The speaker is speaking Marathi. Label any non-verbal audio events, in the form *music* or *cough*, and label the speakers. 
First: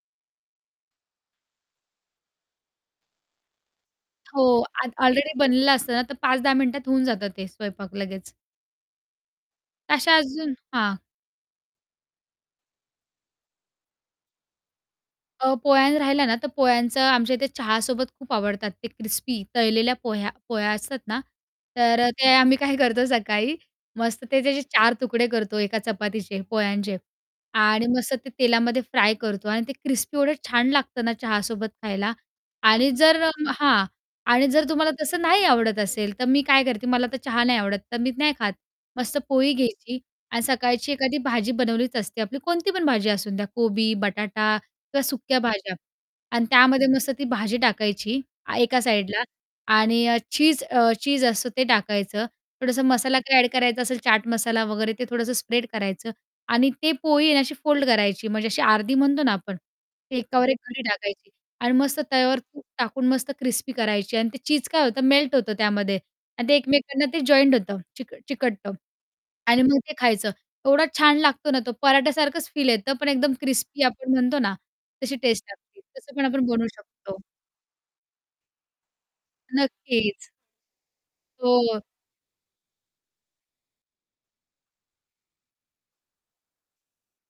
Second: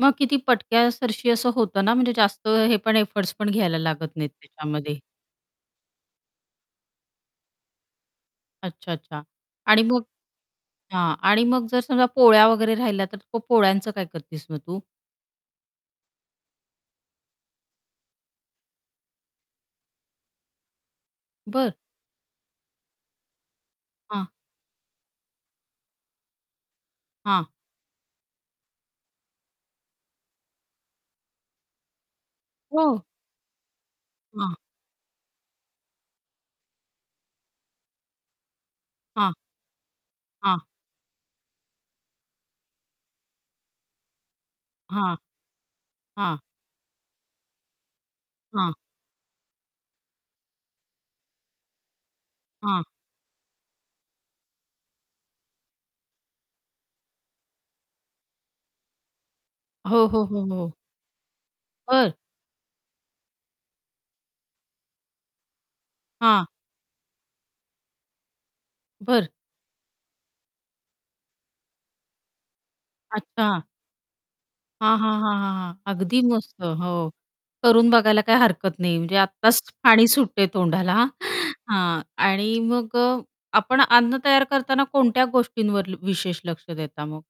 Speaker 1: मग किती पटक्यासारशी असं होतं ना, म्हणजे जास्त हे पण एफर्ट्स पण घ्यायला लागत नाहीत
Speaker 2: हो, आ
Speaker 1: त्याच्यामध्ये.
Speaker 2: ऑलरेडी बनलेलं असतं ना, तर 5-10 मिनिटात होऊन जातं ते स्वयंपाक लगेच.
Speaker 1: अच्छा-अच्छा. आणि मग
Speaker 2: अशा अजून हां.
Speaker 1: हां. आणि मग जर समजा पोळ्या वगैरे राहिल्या, तर तो पोळ्यांचं काय करतीस मग तू?
Speaker 2: अ, पोळ्या राहिल्या ना, तर पोळ्यांचं आमच्या इथे चहासोबत खूप आवडतात ते क्रिस्पी तळलेल्या पोह्या पोळ्या असतात ना,
Speaker 1: बरं.
Speaker 2: तर अ, ते आम्ही काय करतो सकाळी मस्त
Speaker 1: हां.
Speaker 2: ते त्याचे 4 तुकडे करतो एका चपातीचे, पोळ्यांचे
Speaker 1: हां.
Speaker 2: आणि मस्त ते तेलामध्ये फ्राय करतो आणि ते क्रिस्पी एवढं छान लागतं ना चहासोबत खायला आणि
Speaker 1: हो.
Speaker 2: जर अं, हां आणि
Speaker 1: हां.
Speaker 2: जर तुम्हाला तसं नाही आवडत असेल, तर मी काय करते मला तर चहा नाही आवडत, तर मी नाही खात. मस्त
Speaker 1: हां.
Speaker 2: पोळी घ्यायची आणि
Speaker 1: हां.
Speaker 2: सकाळची एखादी भाजी बनवलीच असते आपली. कोणती पण भाजी असून द्या कोबी, बटाटा किंवा
Speaker 1: हां.
Speaker 2: सुक्या भाज्या.
Speaker 1: हां.
Speaker 2: आणि त्यामध्ये मस्त ती भाजी टाकायची
Speaker 1: हां.
Speaker 2: एका साईडला आणि चीज अ, चीज असतं ते टाकायचं थोडासा
Speaker 1: हां.
Speaker 2: मसाला काही ॲड करायचा असेल चाट मसाला वगैरे ते थोडंसं स्प्रेड करायचं आणि ते पोळी आणि अशी फोल्ड करायची म्हणजे अशी अर्धी म्हणतो ना आपण
Speaker 1: हो, हो, हो,
Speaker 2: एकावर एक
Speaker 1: हो.
Speaker 2: घडी टाकायची. आणि मस्त
Speaker 1: बरं.
Speaker 2: तव्यावर तूप टाकून मस्त क्रिस्पी करायची आणि ते चीज काय होतं मेल्ट होतं त्यामध्ये
Speaker 1: हां.
Speaker 2: आणि ते एकमेकांना ते जॉईंट होतं, चिक चिकटतं.
Speaker 1: बरं.
Speaker 2: आणि मग ते खायचं. एवढा छान लागतो ना तो पराठ्यासारखंच फील येतं पण एकदम
Speaker 1: अच्छा.
Speaker 2: क्रिस्पी आपण म्हणतो ना
Speaker 1: हां, हां,
Speaker 2: तशी
Speaker 1: हां,
Speaker 2: टेस्ट
Speaker 1: हां, हां.
Speaker 2: लागते तसं
Speaker 1: अगदी
Speaker 2: पण आपण
Speaker 1: मस्त,
Speaker 2: बनवू
Speaker 1: हो.
Speaker 2: शकतो.
Speaker 1: करून बघायला काही हरकत नाही म्हणजे आत्ताच पाणी
Speaker 2: नक्कीच.
Speaker 1: सुटते तोंडाला. *chuckles* हां,
Speaker 2: हो.
Speaker 1: हां. आणि मग अ, आपण अन्न तयार करताना कोणत्या गोष्टींवर ल विशेष लक्ष देता मग?